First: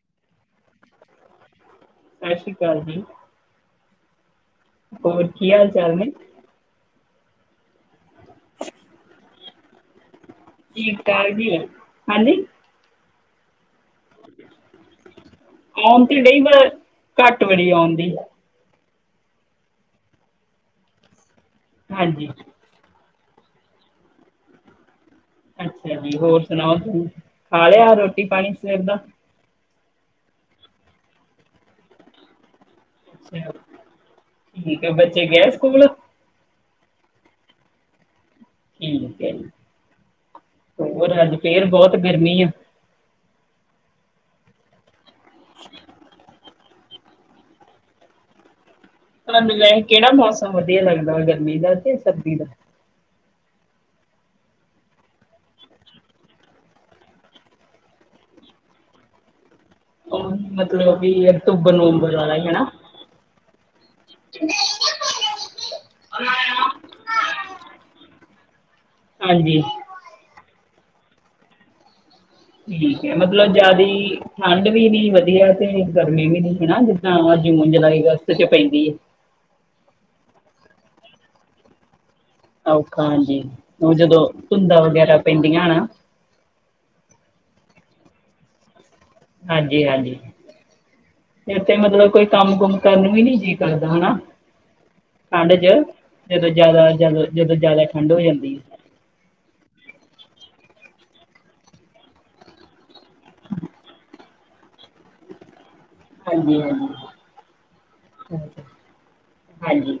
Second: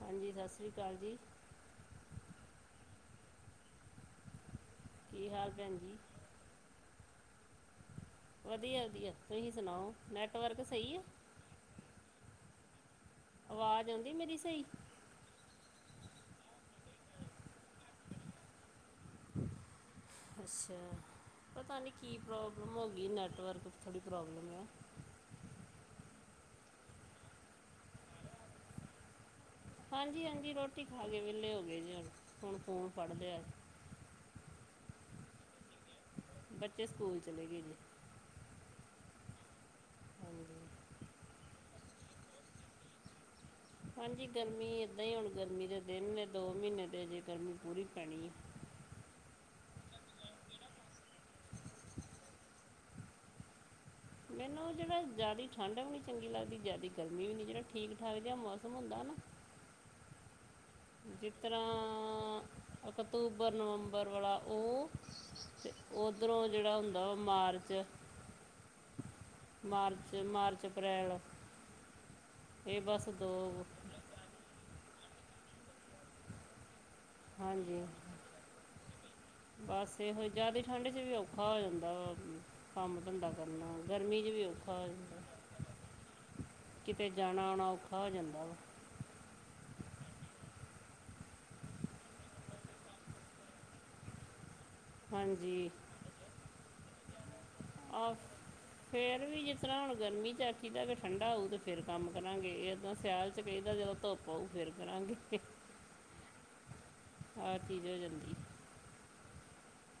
ਹਾਂਜੀ ਸਤਿ ਸ਼੍ਰੀ ਅਕਾਲ ਜੀ ਸਤਿ ਸ਼੍ਰੀ ਅਕਾਲ ਜੀ ਹੋਰ ਕੀ ਹਾਲ ਚਾਲ ਨੇ ਵਧੀਆ-ਵਧੀਆ ਤੁਸੀਂ ਸੁਣਾਓ ਨੈਟਵਰਕ ਸਹੀ ਆ [unintelligible] ਹਾਂਜੀ। ਆਵਾਜ਼ ਆਉਂਦੀ ਮੇਰੀ ਸਹੀ ਆਉਣ ਤੇ ਡਈ ਵਰ ਘੱਟ ਬੜੀ ਆਉਣ ਦੀ ਅੱਛਾ ਪਤਾ ਨਹੀਂ ਕੀ ਹਾਂਜੀ ਪ੍ਰੋਬਲਮ ਹੋ ਗਈ ਨੈੱਟਵਰਕ 'ਚ ਥੋੜੀ ਪ੍ਰੋਬਲਮ ਆ ਅੱਛਾ ਜੀ ਹੋਰ ਸੁਣਾਓ ਤੂੰ ਖਾ ਲਿਆ ਰੋਟੀ-ਪਾਣੀ ਸਵੇਰ ਦਾ? ਹਾਂਜੀ-ਹਾਂਜੀ ਰੋਟੀ ਖਾ ਕੇ ਵਿਹਲੇ ਹੋ ਗਏ ਜੇ ਹੁਣ ਫੋਨ ਫੜ ਲਿਆ ਅੱਛਾ ਠੀਕ ਹੈ ਬੱਚੇ ਗਏ ਸਕੂਲ? ਬੱਚੇ ਸਕੂਲ ਚਲੇ ਗਏ ਨੇ ਠੀਕ ਹੈ ਜੀ ਹਾਂਜੀ ਹੋਰ ਅੱਜ ਫਿਰ ਬਹੁਤ ਗਰਮੀ ਆ ਹਾਂਜੀ ਗਰਮੀ ਏਦਾਂ ਹੀ ਹੁਣ ਗਰਮੀ ਦੇ ਦਿਨ ਨੇ ਦੋ ਮਹੀਨੇ ਦੇ ਜੇ ਗਰਮੀ ਪੂਰੀ ਪੈਣੀ ਹੈ। ਕਿਹੜਾ ਮੌਸਮ ਵਧੀਆ ਲੱਗਦਾ ਵੇ ਗਰਮੀ ਦਾ ਤੇ ਸਰਦੀ ਦਾ? ਮੈਨੂੰ ਜਿਹੜਾ ਜ਼ਿਆਦਾ ਠੰਡ ਵੀ ਨਹੀਂ ਚੰਗੀ ਲੱਗਦੀ ਜ਼ਿਆਦਾ ਗਰਮੀ ਵੀ ਨਹੀਂ ਜਿਹੜਾ ਠੀਕ ਠਾਕ ਜਿਹਾ ਮੌਸਮ ਹੁੰਦਾ ਨਾ ਉਹ ਨਹੀਂ ਮਤਲਬ ਵੀ ਜਿਸ ਅਕਤੂਬਰ ਨਵੰਬਰ ਵਾਲਾ ਤਰ੍ਹਾਂ ਹੀ ਹਨਾ। ਅਕਤੂਬਰ ਨਵੰਬਰ ਵਾਲਾ ਉਹ ਤੇ ਓਧਰੋਂ ਜਿਹੜਾ ਹੁੰਦਾ ਵਾ ਮਾਰਚ [inaudible] ਹਾਂਜੀ ਮਾਰਚ-ਮਾਰਚ ਅਪ੍ਰੈਲ ਇਹ ਠੀਕ ਬਸ ਹੈ ਦੋ ਮਤਲਬ ਜਾਦੀ ਠੰਡ ਵੀ ਨੀ ਵਧੀਆ ਤੇ ਗਰਮੀ ਵੀ ਨੀ ਹੈਣਾ ਜਿੱਦਾਂ ਜੂਨ ਹਾਂਜੀ ਜੁਲਾਈ ਅਗਸਤ ਚ ਪੈਂਦੀ ਹੈ। ਬਸ ਇਹੋ ਹੀ ਜਿਆਦਾ ਠੰਢ ਚ ਵੀ ਔਖਾ ਹੋ ਜਾਂਦਾ ਵਾ ਕੰਮ ਔਖਾ ਧੰਧਾ ਹਾਂਜੀ ਕਰਨਾ ਉਹ ਗਰਮੀ ਜਦੋਂ ਚ ਵੀ ਔਖਾ ਧੁੰਦਾਂ ਵਗੈਰਾ ਪੈਂਦੀਆਂ ਨਾ ਜਾਂਦਾ ਕਿਤੇ ਜਾਣਾ ਆਉਣਾ ਔਖਾ ਹੋ ਜਾਂਦਾ ਵਾ। ਹਾਂਜੀ, ਹਾਂਜੀ, ਇਥੇ ਮਤਲਬ ਕੋਈ ਕੰਮ ਕੁੁੰਮ ਕਰਨ ਵੀ ਨੀ ਜੀਅ ਕਰਦਾ ਹਨਾ। ਠੰਡ ਚ ਹਾਂਜੀ ਜਦੋਂ ਜਿਆਦਾ ਜਦ ਜਦੋਂ ਜਿਆਦਾ ਠੰਡ ਹੋ ਜਾਂਦੀ। ਫਿਰ ਵੀ ਜਿਸ ਤਰ੍ਹਾਂ ਹੁਣ ਗਰਮੀ ਚਾਚੀ ਦਾ ਠੰਡਾ ਆਊ ਤੇ ਫਿਰ ਕੰਮ ਕਰਾਂਗੇ ਇਹ ਜਦਾਂ ਸਿਆਲ ਚ ਕਹੀਦਾ, ਜਦੋਂ ਧੁੱਪ ਆਊ ਫੇਰ ਕਰਾਂਗੇ। ਹਾਂਜੀ- ਹਾਂਜੀ। ਆਹ ਚੀਜ਼ ਹੋ ਜਾਂਦੀ। ਹਾਂਜੀ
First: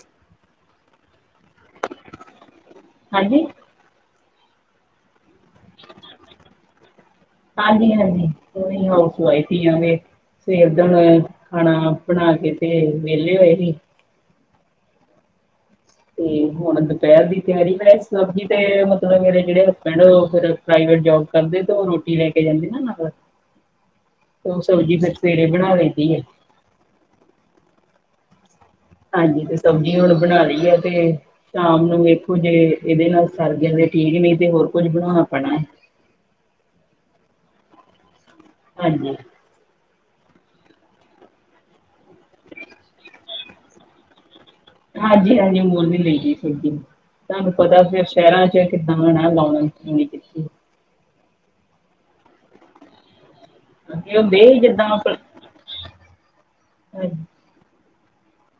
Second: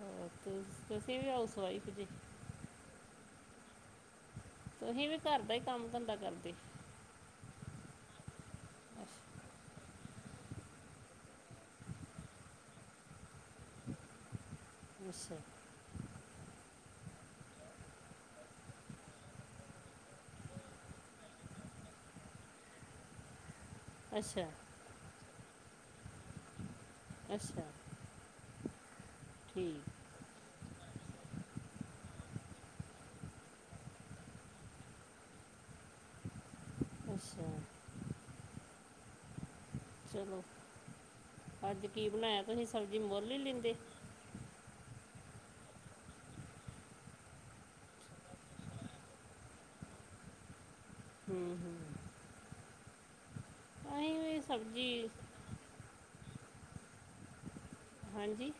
ਹੋਰ ਤੁਸੀਂ ਵੀ ਹਾਊਸ ਵਈਫ ਜੇ। ਹਾਂਜੀ। ਤੁਸੀਂ ਵੀ ਘਰ ਦਾ ਹੀ ਕੰਮ ਧੰਦਾ ਕਰਦੇ। ਹਾਂਜੀ-ਹਾਂਜੀ, ਔ ਹਾਊਸ ਵਾਈਫ ਹੀ ਆ। ਸਵੇਰ ਦਾ ਖਾਣਾ ਬਣਾ ਕੇ ਤੇ ਵਿਹਲੇ ਹੋਏ ਸੀ। ਕੁਛ ਤੇ ਹੁਣ ਦੁਪਹਿਰ ਦੀ ਤਿਆਰੀ ਮੈਂ ਬਸ ਤੇ ਮਤਲਬ ਮੇਰੇ ਜਿਹੜੇ ਹਸਬੈਂਡ ਔ ਫਿਰ ਪ੍ਰਾਈਵੇਟ ਜੋਬ ਕਰਦੇ, ਤੇ ਉਹ ਰੋਟੀ ਲੈ ਕੇ ਜਾਂਦੇ ਨਾ ਨਾਲ ਅੱਛਾ ਉਹ ਸਬਜ਼ੀ ਫੇਰ ਸਵੇਰੇ ਬਣਾ ਲੈਂਦੀ ਹੈ। ਅੱਛਾ। ਹਾਂਜੀ, ਤੇ ਠੀਕ ਸਬਜ਼ੀ ਹੁਣ ਬਣਾ ਲਈ ਆ ਤੇ ਸ਼ਾਮ ਨੂੰ ਵੇਖੋ ਜੇ, ਇਹਦੇ ਨਾਲ ਸਰਗਿਆਂ ਦੇ ਠੀਕ, ਨਹੀਂ ਤੇ ਹੋਰ ਕੁੱਝ ਬਣਾਉਣਾ ਪੈਣਾ ਹੈ। ਅੱਛਾ। ਹਾਂਜੀ। ਚਲੋ, ਅੱਜ ਕੀ ਬਣਾਇਆ? ਤੁਸੀਂ ਸਬਜ਼ੀ ਮੁਲ ਲੈਂਦੇ। ਹਾਂਜੀ-ਹਾਂਜੀ, ਮੋਲ ਵੀ ਲਾਈ ਦੀ ਸਬਜ਼ੀ। ਤੁਹਾਨੂੰ ਪਤਾ ਫੇਰ ਸ਼ਹਿਰਾਂ ਚ ਕਿੱਦਾਂ ਰਹਿਣਾ ਕਿ ਕੀਤੀ। ਹੂੰ-ਹੂੰ। ਵੀ ਉਹਦੇ ਹੀ ਜਦਾਂ ਆਪ ਸਬਜ਼ੀ ਹਾਂ। ਹਾਂਜੀ।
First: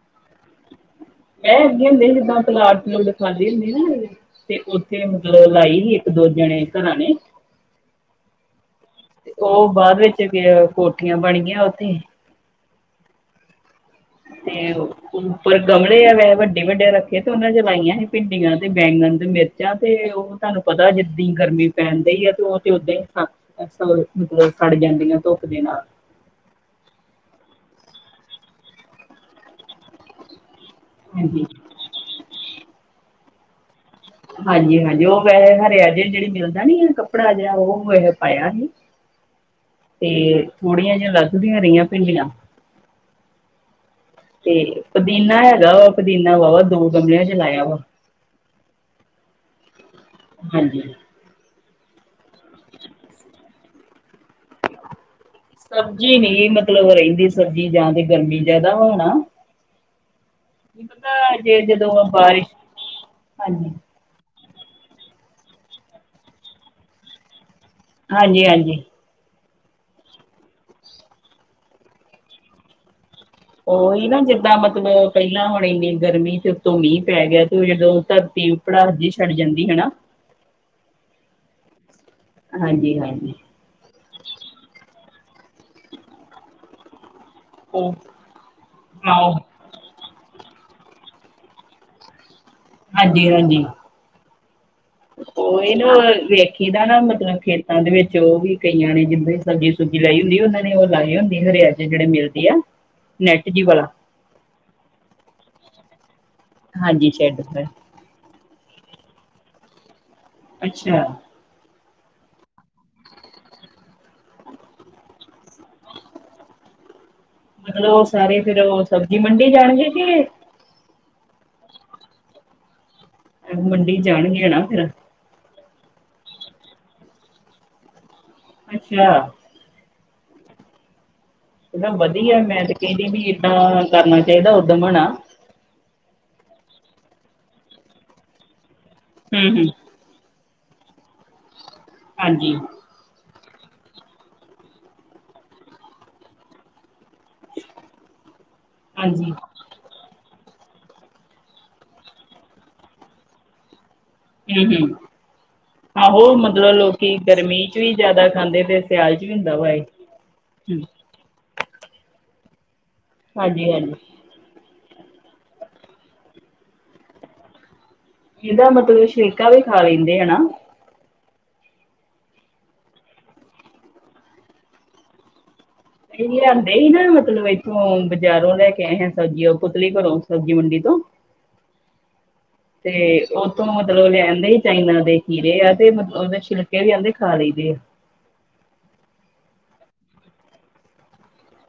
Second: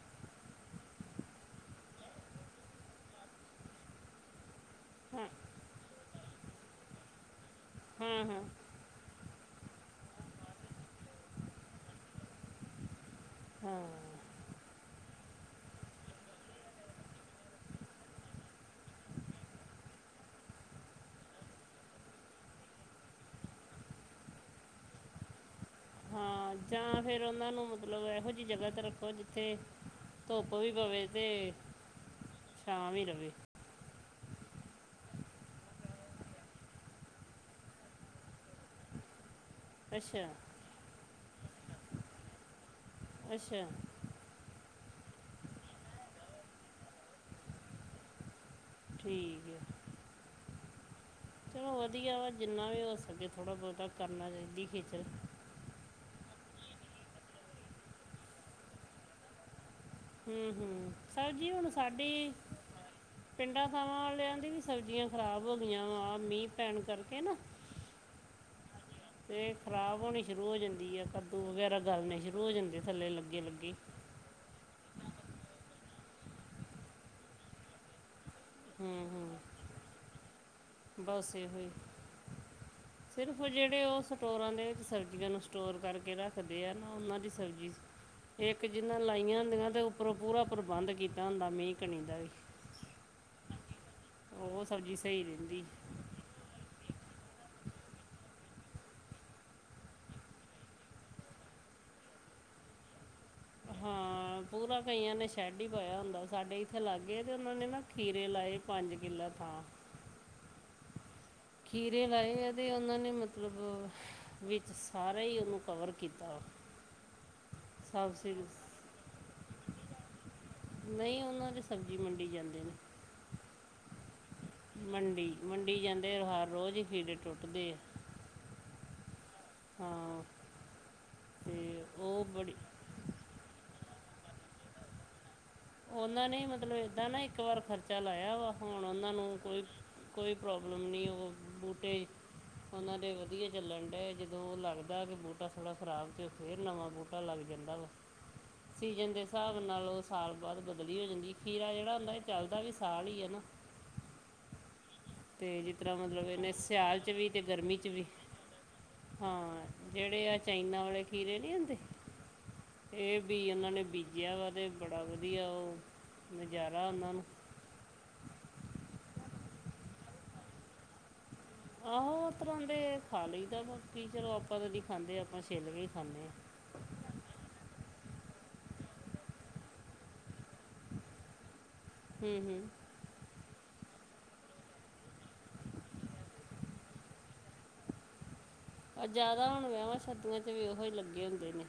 ਮੈਂ ਹੈਗੇ ਹੁੰਦੇ ਜਿੱਦਾਂ ਪਲਾਟ-ਪੁਲਟ ਖਾਲੀ ਹੁੰਦੇ ਨਾ, ਤੇ ਉੱਥੇ ਹਾਂ ਮਤਲਬ ਲਾਈ। ਦੋ ਜਣੇ ਘਰਾਂ ਨੇ ਹਾ-ਹਾ। ਤੇ ਉਹ ਬਾਅਦ ਵਿੱਚ ਵੀ ਕੋਠੀਆਂ ਬਣੀਆਂ ਉੱਥੇ ਹਾਂ। ਤੇ ਔਹ ਉੱਪਰ ਗਮਲੇ ਆ ਵੈ ਵੱਡੇ-ਵੱਡੇ ਰੱਖੇ ਤੇ ਉਹਨਾਂ ਚ ਲਾਈਆਂ ਸੀ, ਭਿੰਡੀਆਂ ਤੇ ਬੈਂਗਣ ਤੇ ਮਿਰਚ। ਮਿਰਚਾਂ ਤੇ ਉਹ ਤੁਹਾਨੂੰ ਪਤਾ ਜਿੱਦ ਗਰਮੀ ਪੈਂਣ ਦੀਈ ਆ ਤੇ ਉਹ ਤੇ ਓਦਾਂ ਹੀ ਮਤਲਬ ਸੜ ਜਾਂਦੀਆਂ ਧੁੱਪ ਦੇ ਨਾਲ ਮਰਚਾ ਜਾਂ ਫੇਰ ਉਹਨਾਂ ਨੂੰ ਮਤਲਬ ਇਹੋ ਜਿਹੀ ਜਗ੍ਹਾ ਤੇ ਰੱਖੋ ਜਿੱਥੇ ਧੁੱਪ ਵੀ ਪਵੇ ਹਾਂਜੀ ਤੇ ਛਾਂ ਵੀ ਰਵੇ। ਹਾਂਜੀ-ਹਾਂਜੀ, ਉਹ ਵੈਸੇ ਹਰਿਆ ਜਾ ਜਿਹੜਾ ਮਿਲਦਾ ਨੀ ਕੱਪੜਾ ਜਿਹੜਾ ਉਹ ਵੈਸੇ ਪਾਇਆ ਸੀ। ਅੱਛਾ ਤੇ ਥੋੜੀਆਂ ਜਿਆਂ ਲੱਗਦੀਆਂ ਰਹੀਆਂ ਭਿੰਡੀਆਂ ਅੱਛਾ। ਤੇ ਪੁਦੀਨਾ ਹੈਗਾ ਵਾ ਪੁਦੀਨਾ ਵਾ-ਵਾ ਦੋ ਗਮਰਿਆਂ ਚ ਲਾਇਆ ਵਾ। ਠੀਕ ਆ। ਹਾਂਜੀ। ਚਲੋ, ਵਧੀਆ ਵਾ ਜਿੰਨਾ ਵੀ ਹੋ ਸਕੇ, ਥੋੜ੍ਹਾ-ਬਹੁਤਾ ਕਰਨਾ ਚਾਹੀਦੀ ਖੇਚਲ ਸਬਜ਼ੀ ਨੀ ਮਤਲਬ ਰਹਿੰਦੀ ਸਬਜ਼ੀ ਜਾਂ ਤੇ ਗਰਮੀ ਜਿਆਦਾ ਵ ਹੋਣਾ। ਕੀ ਹੂੰ-ਹੂੰ, ਪਤਾ ਸਰ ਜੀ ਜੇ ਹੁਣ ਜਦੋਂ ਸਾਡੀ ਬਾਰਿਸ਼ ਪਿੰਡਾਂ ਹਾਂਜੀ ਥਾਵਾਂ ਆਲਿਆਂ ਦੀ ਵੀ। ਸਬਜ਼ੀਆਂ ਖ਼ਰਾਬ ਹੋ ਗਈਆਂ ਵਾ ਮੀਂਹ ਪੈਣ ਕਰਕੇ ਨਾ। ਹਾਂਜੀ-ਹਾਂਜੀ। ਅਤੇ ਖਰਾਬ ਹੋਣੀ ਸ਼ੁਰੂ ਹੋ ਜਾਂਦੀ ਹੈ, ਕੱਦੂ ਵਗੈਰਾ ਗਾਲਣੇੇ ਸ਼ੁਰੂ ਹੋ ਜਾਂਦੇ ਥੱਲੇ ਲੱਗੇ-ਲੱਗੇ। ਉਹੀ ਨਾ ਜਿੱਦਾਂ ਮਤਲਬ ਪਹਿਲਾਂ ਹੁਣ ਇੰਨੀ ਗਰਮੀ ਤੇ ਉੱਤੋਂ ਮੀਂਹ ਪੈ ਗਿਆ ਤੇ ਉਹ ਜਦੋਂ ਧਰਤੀ ਉ ਭੜਾਸ ਹੂੰ ਜੇਇ ਛੱਡ ਹੂੰ ਜਾਂਦੀ ਹੈਨਾ ਬਸ ਇਹੋ ਹੀ ਹਾਂਜੀ ਹਾਂਜੀ ਸਿਰਫ ਜਿਹੜੇ ਉਸ ਸਟੋਰਾਂ ਦੇ ਵਿੱਚ ਸਬਜ਼ੀਆਂ ਨੂੰ ਸਟੋਰ ਕਰਕੇ ਰੱਖਦੇ ਆ ਨਾ ਉਹਨਾਂ ਦੀ ਸਬਜ਼ ਉਹ ਇੱਕ ਜਿੰਨਾ ਹਾਂ ਲਾਈਆਂ ਹੁੰਦੀਆਂ ਤੇ ਉਪਰੋ ਪੂਰਾ ਪ੍ਰਬੰਧ ਕੀਤਾ ਹੁੰਦਾ ਮੀਂਹ ਕਣੀ ਦਾ ਵੀ ਹਾਂਜੀ ਹਾਂਜੀ ਉਹ ਸਬਜ਼ੀ ਸਹੀ ਰਹਿੰਦੀ ਲ ਵੇਖੀ ਦਾ ਨਾ ਮਤਲਬ ਖੇਤਾਂ ਦੇ ਵਿੱਚ ਉਹ ਵੀ ਕਈਆਂ ਨੇ ਜਿੱਦਾਂ ਸਬਜੀ ਸੂਬਜੀ ਲਾਈ ਹੁੰਦੀ ਉਹਨਾਂ ਨੇ ਉਹ ਲਾਈ ਹੁੰਦੀ ਹਰਿਆ ਚ ਜਿਹੜੇ ਮਿਲਦੀ ਆ ਨੈਟ ਜੀ ਵਾਲਾ ਹਾਂ ਪੂਰਾ ਕਈਆਂ ਨੇ ਸ਼ੈੱਡ ਹੀ ਪਾਇਆ ਹੁੰਦਾ ਸਾਡੇ ਇੱਥੇ ਲਾਗੇ ਹਾਂਜੀ ਗਏ ਅਤੇ ਸ਼ੈਡ ਉਹਨਾਂ ਪਰ। ਨੇ ਨਾ ਖੀਰੇ ਲਈ ਪੰਜ ਕਿੱਲੇ ਥਾਂ- ਅੱਛਾ ਖੀਰੇ ਲਾਏ ਆ ਅਤੇ ਉਹਨਾਂ ਨੇ ਮਤਲਬ ਵਿੱਚ ਸਾਰਾ ਹੀ ਉਹਨੂੰ ਕਵਰ ਕੀਤਾ ਮਤਲਬ ਉਹ ਸਾਰੇ ਸਬਸਿਡੀ ਫੇਰ ਸਬਜ਼ੀ ਮੰਡੀ ਜਾਣਗੇ ਕੇ ਨਹੀਂ ਉਹਨਾਂ ਦੇ ਸਬਜ਼ੀ ਮੰਡੀ ਜਾਂਦੇ ਨੇ ਮੰਡੀ ਜਾਣਗੇ ਹੈਨਾ ਮੰਡੀ-ਮੰਡੀ ਜਾਂਦੇ ਹਾਰ ਰੋਜ਼ ਹੀ ਖੀਰੇ ਟੁੱਟਦੇ ਆ ਅੱਛਾ ਹਾਂ ਤੇ ਉਹ ਵਧੀਆ ਬੜੀ ਮੈਂ ਤੇ ਕਹਿੰਦੀ ਵੀ ਏਦਾਂ ਕਰਨਾ ਚਾਹੀਦਾ ਉਦਮ ਹੈਣਾ ਉਹਨਾਂ ਨੇ ਮਤਲਬ ਏਦਾਂ ਨਾ ਇੱਕ ਵਾਰ ਖਰਚਾ ਲਾਇਆ ਵਾ ਹੁਣ ਉਹਨਾਂ ਨੂੰ ਹੂੰ ਕੋਈ ਹੂੰ ਕੋਈ ਪ੍ਰੋਬਲਮ ਨਹੀਂ ਉਹ ਬੂਟੇ ਹਾਂਜੀ ਉਹਨਾਂ ਦੇ ਵਧੀਆ ਚੱਲਣ ਡ ਜਦੋਂ ਉਹ ਲੱਗਦਾ ਕਿ ਬੂਟਾ ਥੋੜ੍ਹਾ ਖਰਾਬ ਤੇ ਫੇਰ ਨਵਾਂ ਬੂਟਾ ਟਾ ਲੱਗ ਜਾਂਦਾ ਵਾ ਸੀਜਨ ਦੇ ਹਾਂਜੀ ਹਿਸਾਬ ਨਾਲ ਉਹ ਸਾਲ ਬਾਹੁਦ ਬਦਲੀ ਹੋ ਜਾਂਦੀ ਖੀਰਾ ਜਿਹੜਾ ਹੁੰਦਾ ਇਹ ਚੱਲਦਾ ਵੀ ਸਾਲ ਹੀ ਹੈ ਨਾ ਹਮ-ਹਮ ਤੇ ਜਿਸ ਤਰ੍ਹਾਂ ਆਹੋ ਇਹਨੇ ਮਤਲਬ ਸਿਆਲ 'ਚ ਲੋਕੀ ਵੀ ਤੇ ਗਰਮੀ ਚ ਵੀ ਜਿਆਦਾ ਖਾਂਦੇ ਤੇ ਸਿਆਲ ਚ ਵੀ ਹੁੰਦਾ ਹਾਂ ਵਾ ਜਿਹੜੇ ਆ ਚਾਈਨਾ ਹੂੰ, ਵਾਲੇ ਖੀਰੇ ਨਹੀਂ ਹੁੰਦੇ ਇਹ ਬੀਜ ਉਹਨਾਂ ਹਾਂਜੀ ਨੇ ਹਾਂਜੀ ਬੀਜੇ ਜਹਾ ਵਾ ਅਤੇ ਬੜਾ ਵਧੀਆ ਉਹ ਨਜ਼ਾਰਾ ਉਹਨਾਂ ਨੂੰ ਇਹਦਾ ਮਤਲਬ ਸ਼ਰੀਕਾ ਵੀ ਖਾ ਲੈਂਦੇ ਹੈਨਾ ਆਹੋ ਤਰ੍ਹਾਂ ਦੇ ਖਾ ਲਈ ਤਾਂਕੀ ਚਲੋ ਆਪਾਂ ਤੇ ਨੀ ਖਾਂਦੇ ਆਪਾਂ ਛੇਲ ਕੇ ਖਾਂਦੇ ਆ ਇਹ ਅਦੇ ਇਹਨਾਂ ਮਤਲਬ ਹੋ ਤੂੰ ਬਜ਼ਾਰੋਂ ਲੈ ਕੇ ਆਏਂ ਸਬਜ਼ੀ ਪੁਤਲੀ ਘਰੋਂ ਸਬਜ਼ੀ ਮੰਡੀ ਤੋਂ ਹਮ-ਹਮ ਤੇ ਉਥੋਂ ਮਤਲਬ ਲਿਆ ਆਦੇ ਹੀ ਚਾਈਨਾ ਦੇ ਖੀਰੇ ਆ ਤੇਤਲਬ ਉਹਦੇ ਛਿਲਕੇ ਵੀ ਆਂਦੇ ਖਾ ਲਈ ਦੇ ਏ ਪਰ ਜ਼ਿਆਦਾ ਹੁਣ ਵਿਆਵਾਂ ਸਰਦੀਆਂ 'ਚ ਵੀ ਉਹੀ ਹੀ ਲੱਗੇ ਹੁੰਦੇ ਨੇ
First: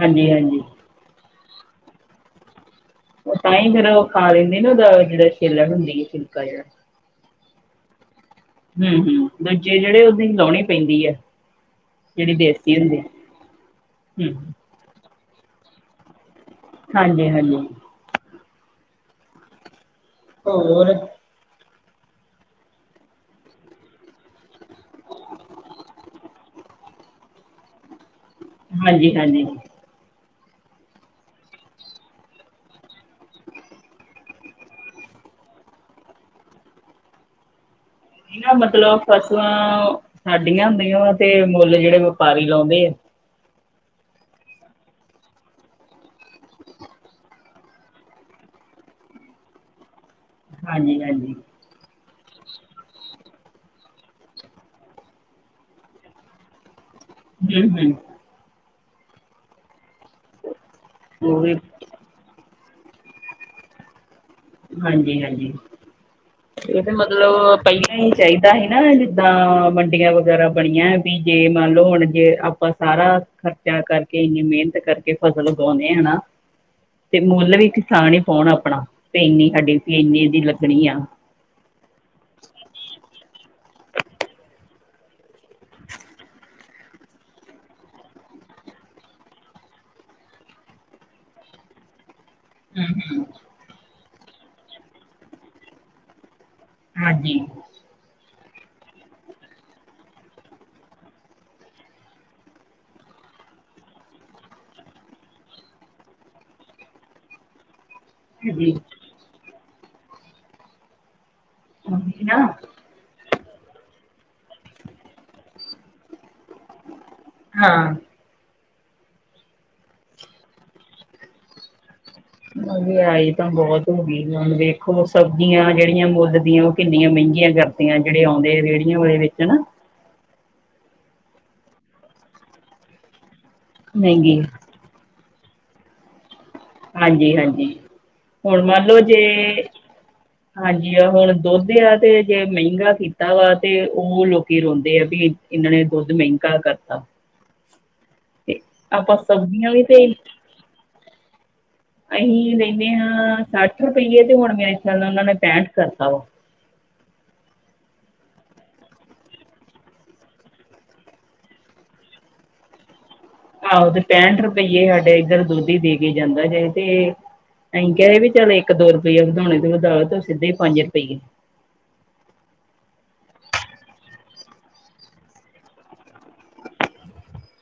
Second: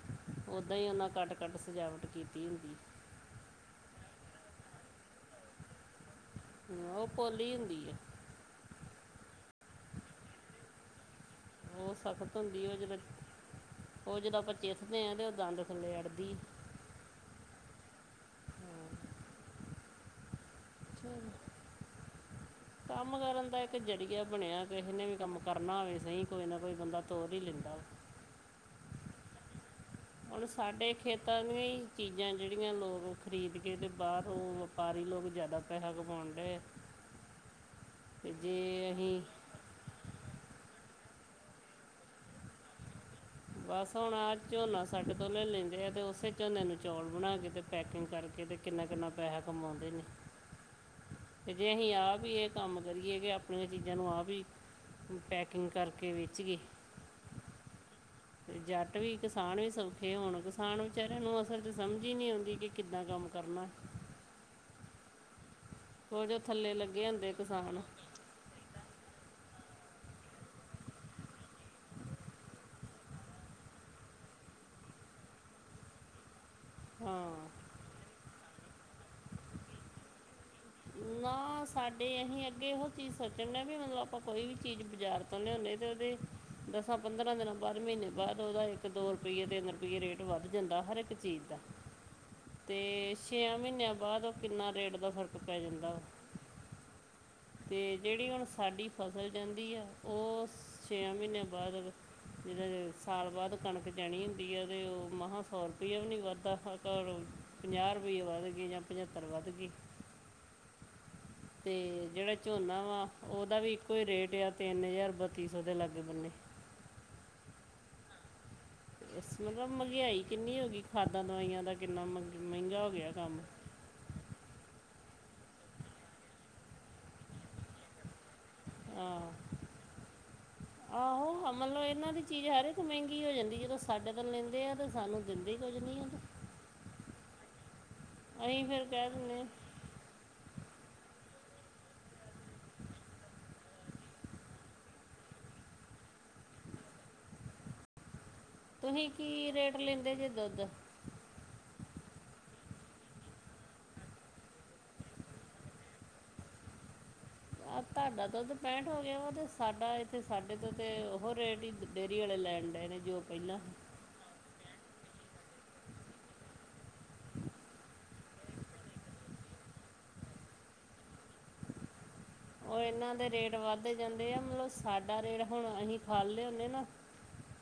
ਹਾਂਜੀ ਹਾਂਜੀ ਓਦਾਂ ਹੀ ਉਹਨਾਂ ਕੱਟ ਘੱਟ ਸਜਾਵਟ ਕੀਤੀ ਹੁੰਦੀ ਉਹ ਤਾਂ ਹੀ ਉਹ ਖਾ ਲੈਂਦੇ ਨਾ ਉਹਦਾ ਜਿਹੜਾ ਖੇਲਣ ਹੁੰਦੀ ਹੈ ਛਿਲਕਾ ਜਿਹੜਾ ਉਹ ਪੋਲੀ ਹੁੰਦੀ ਆ ਹਮ-ਹਮ ਦੂਜੇ ਜਿਹੜੇ ਉਹਦੀ ਲਾਉਣੀ ਪੈਂਦੀ ਹੈ ਉਹ ਸਖ਼ਤ ਹੁੰਦੀ ਉਹ ਜਦ ਉਹ ਜਿੜ ਹੂੰ ਆਪਾਂ ਚਿੱਤਦੇ ਹਾਂ ਅਤੇ ਉਹ ਦੰਦ ਥੱਲੇ ਅੜ੍ਹਦੀ ਹਾਂਜੀ-ਹਾਂਜੀ ਹੋਰ ਚਲੋ, ਕੰਮ ਕਰਨ ਦਾ ਇੱਕ ਜ਼ਰੀਆ ਬਣਿਆ ਕਿਸੇ ਨੇ ਵੀ ਕੰਮ ਕਰਨਾ ਹੋਵੇ ਸਹੀ ਕੋਈ ਨਾ ਕੋਈ ਬੰਦਾ ਤੋਰ ਹੀ ਲੈਂਦਾ ਵਾ ਹਾਂਜੀ-ਹਾਂਜੀ ਹੁਣ ਸਾਡੇ ਖੇਤਾਂ ਨੂੰ ਹੀ ਚੀਜ਼ਾਂ ਜਿਹੜੀਆਂ ਲੋਕ ਖਰੀਦ ਕੇ ਤੇ ਬਾਹਰ ਉਹ- ਵਪਾਰੀ ਲੋਕ ਜ਼ਿਆਦਾ ਪੈਸਾ ਕਮਾਉਣ ਡੇ ਨਾ ਮਤਲਬ ਅਸੀਂ ਫਸਲਾਂ ਸਾਡੀਆਂ ਹੁੰਦੀਆਂ ਵਾ ਤੇ ਮੁੱਲ ਜਿਹੜੇ ਵਪਾਰੀ ਲਾਉਂਦੇ ਆ, ਬਸ ਹੁਣ ਆਹ ਝੋਨਾ ਸਾਡੇ ਤੋਂ ਲੈ ਲੈਂਦੇ ਆ ਅਤੇ ਉਸੇ ਝੋਨੇ ਨੂੰ ਚੌਲ ਬਣਾ ਕੇ ਅਤੇ ਪੈਕਿੰਗ ਕਰਕੇ ਅਤੇ ਕਿੰਨਾ-ਕਿੰਨਾ ਪੈਸਾ ਕਮਾਉਂਦੇ ਨੇ, ਹਾਂਜੀ-ਹਾਂਜੀ। ਅਤੇ ਜੇ ਅਸੀਂ ਆਪ ਵੀ ਇਹ ਕੰਮ ਕਰੀਏ ਕਿ ਆਪਣੀਆਂ ਚੀਜ਼ਾਂ ਨੂੰ ਆਪ ਵੀ ਪੈਕਿੰਗ ਕਰਕੇ ਵੇਚ ਇ, ਹਮ-ਹਮ ਤੇ ਜੱਟ ਵੀ ਕਿਸਾਨ ਵੀ ਸੌਖੇ ਹੋਣ ਕਿਸਾਨ ਵਿਚਾਰਿਆਂ ਉਹ ਨੂੰ ਵੀ ਅਸਰ ਸਮਝ ਹੀ ਨਹੀਂ ਆਉਂਦੀ ਕਿ ਕਿੱਦਾਂ ਕੰਮ ਕਰਨਾ, ਹਾਂਜੀ-ਹਾਂਜੀ ਉਹ ਜੋ ਥੱਲੇ ਇਹਦੇ ਲੱਗੇ ਹੁੰਦੇ ਮਤਲਬ ਕਿਸਾਨ ਪਹੀਆਂ ਹੀ ਚਾਹੀਦਾ ਸੀ ਨਾ ਜਿੱਦਾਂ ਮੰਡੀਆਂ ਵਗੈਰਾ ਬਣੀਆਂ ਵੀ ਜੇ ਮੰਨ ਲਓ ਹੁਣ ਜੇ ਆਪਾਂ ਸਾਰਾ ਖਰਚ ਕਰਕੇ ਇੰਨੀ ਮਿਹਨਤ ਕਰਕੇ ਫਸਲ ਉਗਾਉਂਦੇ ਹਨਾ, ਤੇ ਹਾਂ ਮੁੱਲ ਵੀ ਕਿਸਾਨ ਹੀ ਪਾਉਣ ਆਪਣਾ ਤੇ ਇੰਨੀ ਸਾਡੀ ਇੰਨੀ ਦੀ ਲੱਗਣੀ ਆ, ਨਾ ਸਾਡੇ ਅਸੀਂ ਅੱਗੇ ਇਹੋ ਚੀਜ਼ ਸੋਚਣ ਹੁੰਦੇ ਵੀ ਮਤਲਬ ਆਪਾਂ ਕੋਈ ਵੀ ਚੀਜ਼ ਬਾਜ਼ਾਰ ਤੋਂ ਲਿਆਦੇ ਤੇ ਉਹਦੇ ਦਸਾਂ ਪੰਦਰਾਂ ਦਿਨਾਂ ਬਾਅਦ ਮਹੀਨੇ ਬਾਅਦ ਉਹਦਾ ਇੱਕ ਦੋ ਰੁਪਈਏ ਤਿੰਨ ਰੁਪਏ ਰੇਟ ਵੱਧ ਜਾਂਦਾ ਹਰ ਇੱਕ ਚੀਜ਼ ਦਾ, [inaudible] ਹੂੰ ਅਤੇ ਛੇ ਮਹੀਨਿਆਂ ਬਾਅਦ ਉਹ ਕਿੰਨਾ ਰੇਟ ਦਾ ਫ਼ਰਕ ਪੈ ਜਾਂਦਾ, ਉਹ ਹਾਂਜੀ। ਅਤੇ ਜਿਹੜੀ ਹੁਣ ਸਾਡੀ ਫਸਲ ਜਾਂਦੀ ਆ ਉਹ ਛੇ ਮਹੀਨਿਆਂ ਬਾਅਦ, ਜਿਹਦੋਂ ਸਾਲ ਬਾਅਦ ਕਣਕ ਜਾਣੀ ਹੁੰਦੀ ਆ ਤੇ ਉਹ ਮਹਾਂ ਸੌ ਰੁਪਇਆ ਵੀ ਨਹੀਂ ਵੱਧਦਾ ਘਰ, ਪੰਜਾਹ ਰੁਪਈਏ ਵੱਧ ਗਏ ਹਾਂਜੀ ਜਾਂ ਪੰਝੱਤਰ ਵੱਧ ਗਏ, ਤੇ ਉਹੀ ਜਿਹੜਾ ਨਾ ਝੋਨਾ ਵਾ ਉਹਦਾ ਵੀ ਇੱਕੋ ਹੀ ਰੇਟ ਆ ਤਿੰਨ ਹਜ਼ਾਰ ਬੱਤੀ ਸੌ ਦੇ ਲਾਗੇ ਬੰਨੇ, ਹਾਂ। ਬ ਮਤਲਬ ਮਹਿੰਗਾਈ ਕਿੰਨੀ ਹੋ ਗਈ ਖਾਦਾਂ ਦਵਾਈਆਂ ਦਾ ਕਿੰਨਾ ਮਹਿੰਗਾ ਹੋ ਗਿਆ ਮਹਿੰਗਾਈ ਕੰਮ, ਤਾਂ ਬਹੁਤ ਗਈ ਹੁਣ ਵੇਖੋ ਸਬਜ਼ੀਆਂ ਜਿਹੜੀਆਂ ਮੁੱਲ ਦੀਆਂ ਉਹ ਕਿੰਨੀਆਂ ਮਹਿੰਗੀਆਂ ਕਰਦੀਆਂ ਜਿਹੜੇ ਆਉਂਦੇ ਰੇਹੜੀਆਂ ਵਾਲੇ ਵਿੱਚ ਆਹ, ਨਾ ਆਹੋ ਮਤਲਬ ਇਹਨਾਂ ਦੀ ਚੀਜ਼ ਹਰ ਇੱਕ ਮਹਿੰਗੀ ਹੋ ਜਾਂਦੀ ਜਦੋਂ ਸਾਡੇ ਤੋਂ ਮਹਿੰਗੀ ਲੈਂਦੇ ਆ ਤੇ ਸਾਨੂੰ ਦਿੰਦੇ ਕੁੱਝ ਨਹੀਂ ਉਹ, ਹਾਂਜੀ-ਹਾਂਜੀ ਹੁਣ ਮੰਨ ਲਓ ਕਹਿ ਜੇ ਦਿੰਦੇ ਆ, ਹਾਂਜੀ ਆ ਹੁਣ ਦੁੱਧ ਆ ਤੇ ਜੇ ਮਹਿੰਗਾ ਕੀਤਾ ਵਾ, ਤੇ ਉਹ ਲੋਕੀ ਰੋਂਦੇ ਆ ਵੀ ਇਹਨਾਂ ਨੇ ਦੁੱਧ ਮਹਿੰਗਾ ਕਰਤਾ, ਤੁਸੀਂ ਆਪਾਂ ਕੀ ਸਬਜ਼ੀਆਂ ਰੇਟ ਵੀ ਤੇ, ਲੈਂਦੇ ਜੇ ਦੁੱਧ ਅਸੀਂ ਲੈਂਦੇ ਹਾਂ ਸੱਠ ਰੁਪਈਏ ਤੇ ਹੁਣ ਮੇਰੇ ਖ਼ਿਆਲ ਨਾਲ ਉਹਨਾਂ ਨੇ ਪੈਂਟ ਕਰਤਾ ਵਾ, ਆ ਤੁਹਾਡਾ ਦੁੱਧ ਪੈਂਠ ਹੋ ਗਿਆ ਵਾ ਅਤੇ ਸਾਡਾ ਇੱਥੇ ਸਾਡੇ ਤੋਂ ਤਾਂ ਉਹ ਰੇਟ ਹੀ, ਡੇਅਰੀ ਵਾਲੈ ਲੈਣ ਡ ਨੇ ਜੋ ਪਹਿਲਾਂ, ਆਹੋ ਤੇ ਪੈਂਹਠ ਰੁਪਈਏ ਸਾਡੇ ਇੱਧਰ ਦੁੱਧੀ ਦੇ ਕੇ ਜਾਂਦਾ ਹੈ ਤੇ, ਅਸੀਂ ਕਿਹਾ ਵੀ ਚੱਲ ਇੱਕ ਦੋ ਰੁਪਈਆ ਵਧਾਉਣੇ ਤੇ ਵਧਾਓ ਤੂੰ ਸਿੱਧੇ ਪੰਜ ਰੁਪਈਏ, ਉਹ ਇਹਨਾਂ ਦੇ ਰੇਟ ਵੱਧ ਜਾਂਦੇ ਆ ਮਤਲਬ ਸਾਡਾ ਰੇਟ ਹੁਣ ਅਸੀਂ ਖਾਲੇ ਹੁੰਦੇ ਨਾ,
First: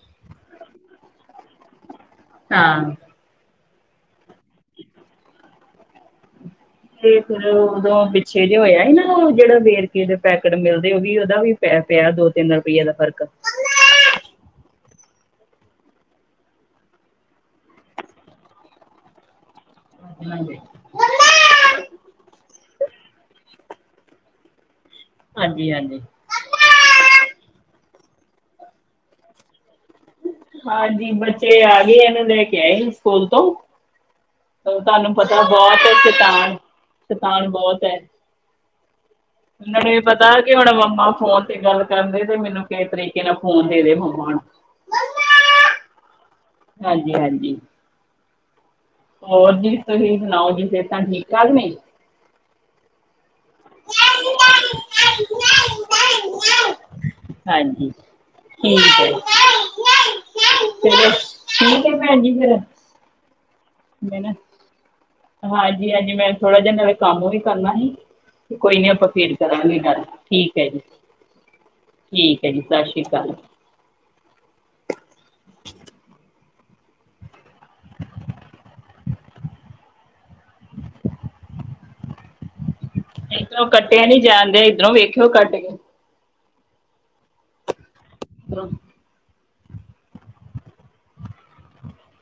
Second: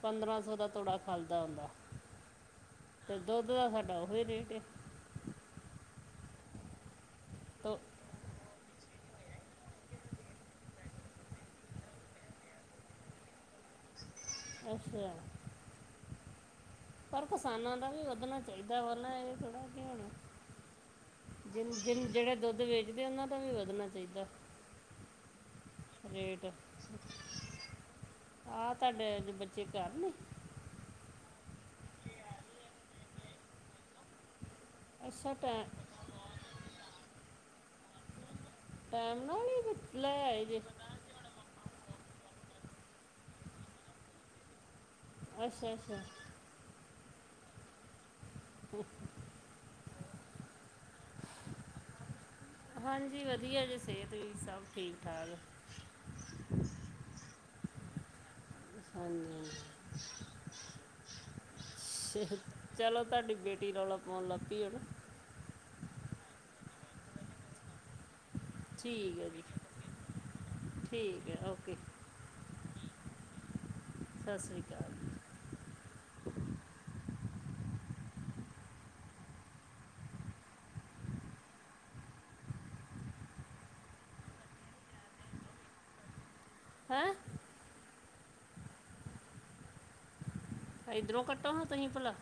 ਪੰਦਰਾਂ ਸੌ ਦਾ ਤੋੜਾ ਖਾਲਦਾ ਹੁੰਦਾ ਹਾਂ, ਅਤੇ ਦੁੱਧ ਦਾ ਸਾਡਾ ਉਹੀ ਰੇਟ ਹੈ, ਤੇ ਫੇਰ ਤੋ ਉਦੋਂ ਪਿੱਛੇ ਜਿ ਹੋਇਆ ਸੀ ਨੂੰ ਜਿਹੜਾ ਵੇਰਕੇ ਦੇ ਪੈਕਟ ਮਿਲਦੇ ਉਹ ਵੀ ਉਹਦਾ ਵੀ ਪ ਪਿਆ ਦੋ ਤਿੰਨ ਰੁਪਈਏ ਦਾ ਫਰਕ, ਅੱਛਾ? ਪਰ ਕਿਸਾਨਾਂ ਦਾ ਵੀ ਵਧਣਾ ਚਾਹੀਦਾ ਪਲਾਂ ਇਹ ਥੋੜਾ ਕਿ ਹੋਣਾ, ਹਾਂਜੀ ਜਿਨ-ਜਿਨ ਜਿਹੜੇ ਦੁੱਧ ਵੇਚਦੇ ਉਹਨਾਂ ਦਾ ਵੀ ਵੱਧਣਾ ਚਾਹੀਦਾ, ਹਾਂਜੀ ਹਾਂਜੀ ਰੇਟ, ਆਹ ਤੁਹਾਡੇ ਅਜ ਬੱਚੇ ਘਰ ਨੇ? ਹਾਂਜੀ ਬੱਚੇ ਆ ਗਏ ਇਹਨੇ ਲੈ ਕੇ ਆਏ ਸਕੂਲ ਤੋਂ, ਤੁਹਾਨੂੰ ਅੱਛਾ ਪਤਾ ਟੈ ਬਹੁਤ ਸ਼ੈਤਾਨ-ਸ਼ੈਤਾਨ ਬਹੁਤ ਹੈ। ਟਾਈਮ ਨਾਲ ਹੀ ਉਹਨਾਂ ਨੂੰ ਬੱਚ- ਇਹ ਲੈ ਪਤਾ ਆਏ ਕਿ ਜੇ ਹੁਣਾ ਮੰਮਾ ਫੋਨ ਤੇ ਗੱਲ, ਕਰਨ ਦੇ ਤੇ ਮੈਨੂੰ ਕਿਸੇ ਤਰੀਕੇ ਨਾਲ ਫੋਨ ਦੇ ਦੇ ਮੰਮਾ ਅੱਛਾ ਅੱਛਾ ਹਾਂਜੀ, ਹਾਂਜੀ, ਉਹ ਹੋਰ ਜੀ, ਤੁਹੀਂ ਸੁਣਾਓ ਜੀ, ਸਿਹਤਾਂ ਠੀਕ-ਠਾਕ ਨੇ? ਹਾਂਜੀ, ਵਧੀਆ ਜੀ, ਸਿਹਤ ਵੀ ਸਭ ਠੀਕ-ਠਾਕ। ਹਾਂਜੀ। ਠੀਕ ਹਾਂਜੀ ਹੈ ਹਾਂਜੀ ਜੀ, ਫਿਰ ਠੀਕ ਹੈ ਭੈਣ ਚਲੋ, ਤੁਹਾਡੀ ਬੇਟੀ ਰੌਲਾ ਪਾਉਣ ਲੱਗ ਪੀ, ਹੁਣ। ਹਾਂਜੀ-ਹਾਂਜੀ, ਮੈਂ ਥੋੜਾ ਜਿਹਾ ਨਾਲੇ ਕੰਮ ਵੀ ਕਰਨਾ ਹੀ। ਕੋਈ ਨੀ ਆਪਾਂ ਠੀਕ ਹੈ ਫੇਰ ਜੀ ਕਰਾਂਗੇ ਗੱਲ, ਠੀਕ ਆ, ਜੀ। ਠੀਕ ਹੈ, ਓਕੇ। ਠੀਕ ਹੈ, ਜੀ। ਸਤਿ ਸ਼੍ਰੀ ਅਕਾਲ। ਸਤਿ ਸ੍ਰੀ ਅਕਾਲ। ਇੱਧਰੋਂ ਕੱਟਿਆ ਨੀ ਜਾਂਦਿਆ, ਇੱਧਰੋਂ ਵੇਖਿਓ ਕੱਟਕੇ। ਹੈਂ! ਹੈਲੋ। ਇੱਧਰੋਂ ਕੱਟੋ ਹਾਂ, ਤੁਂਹੀ ਭਲਾ।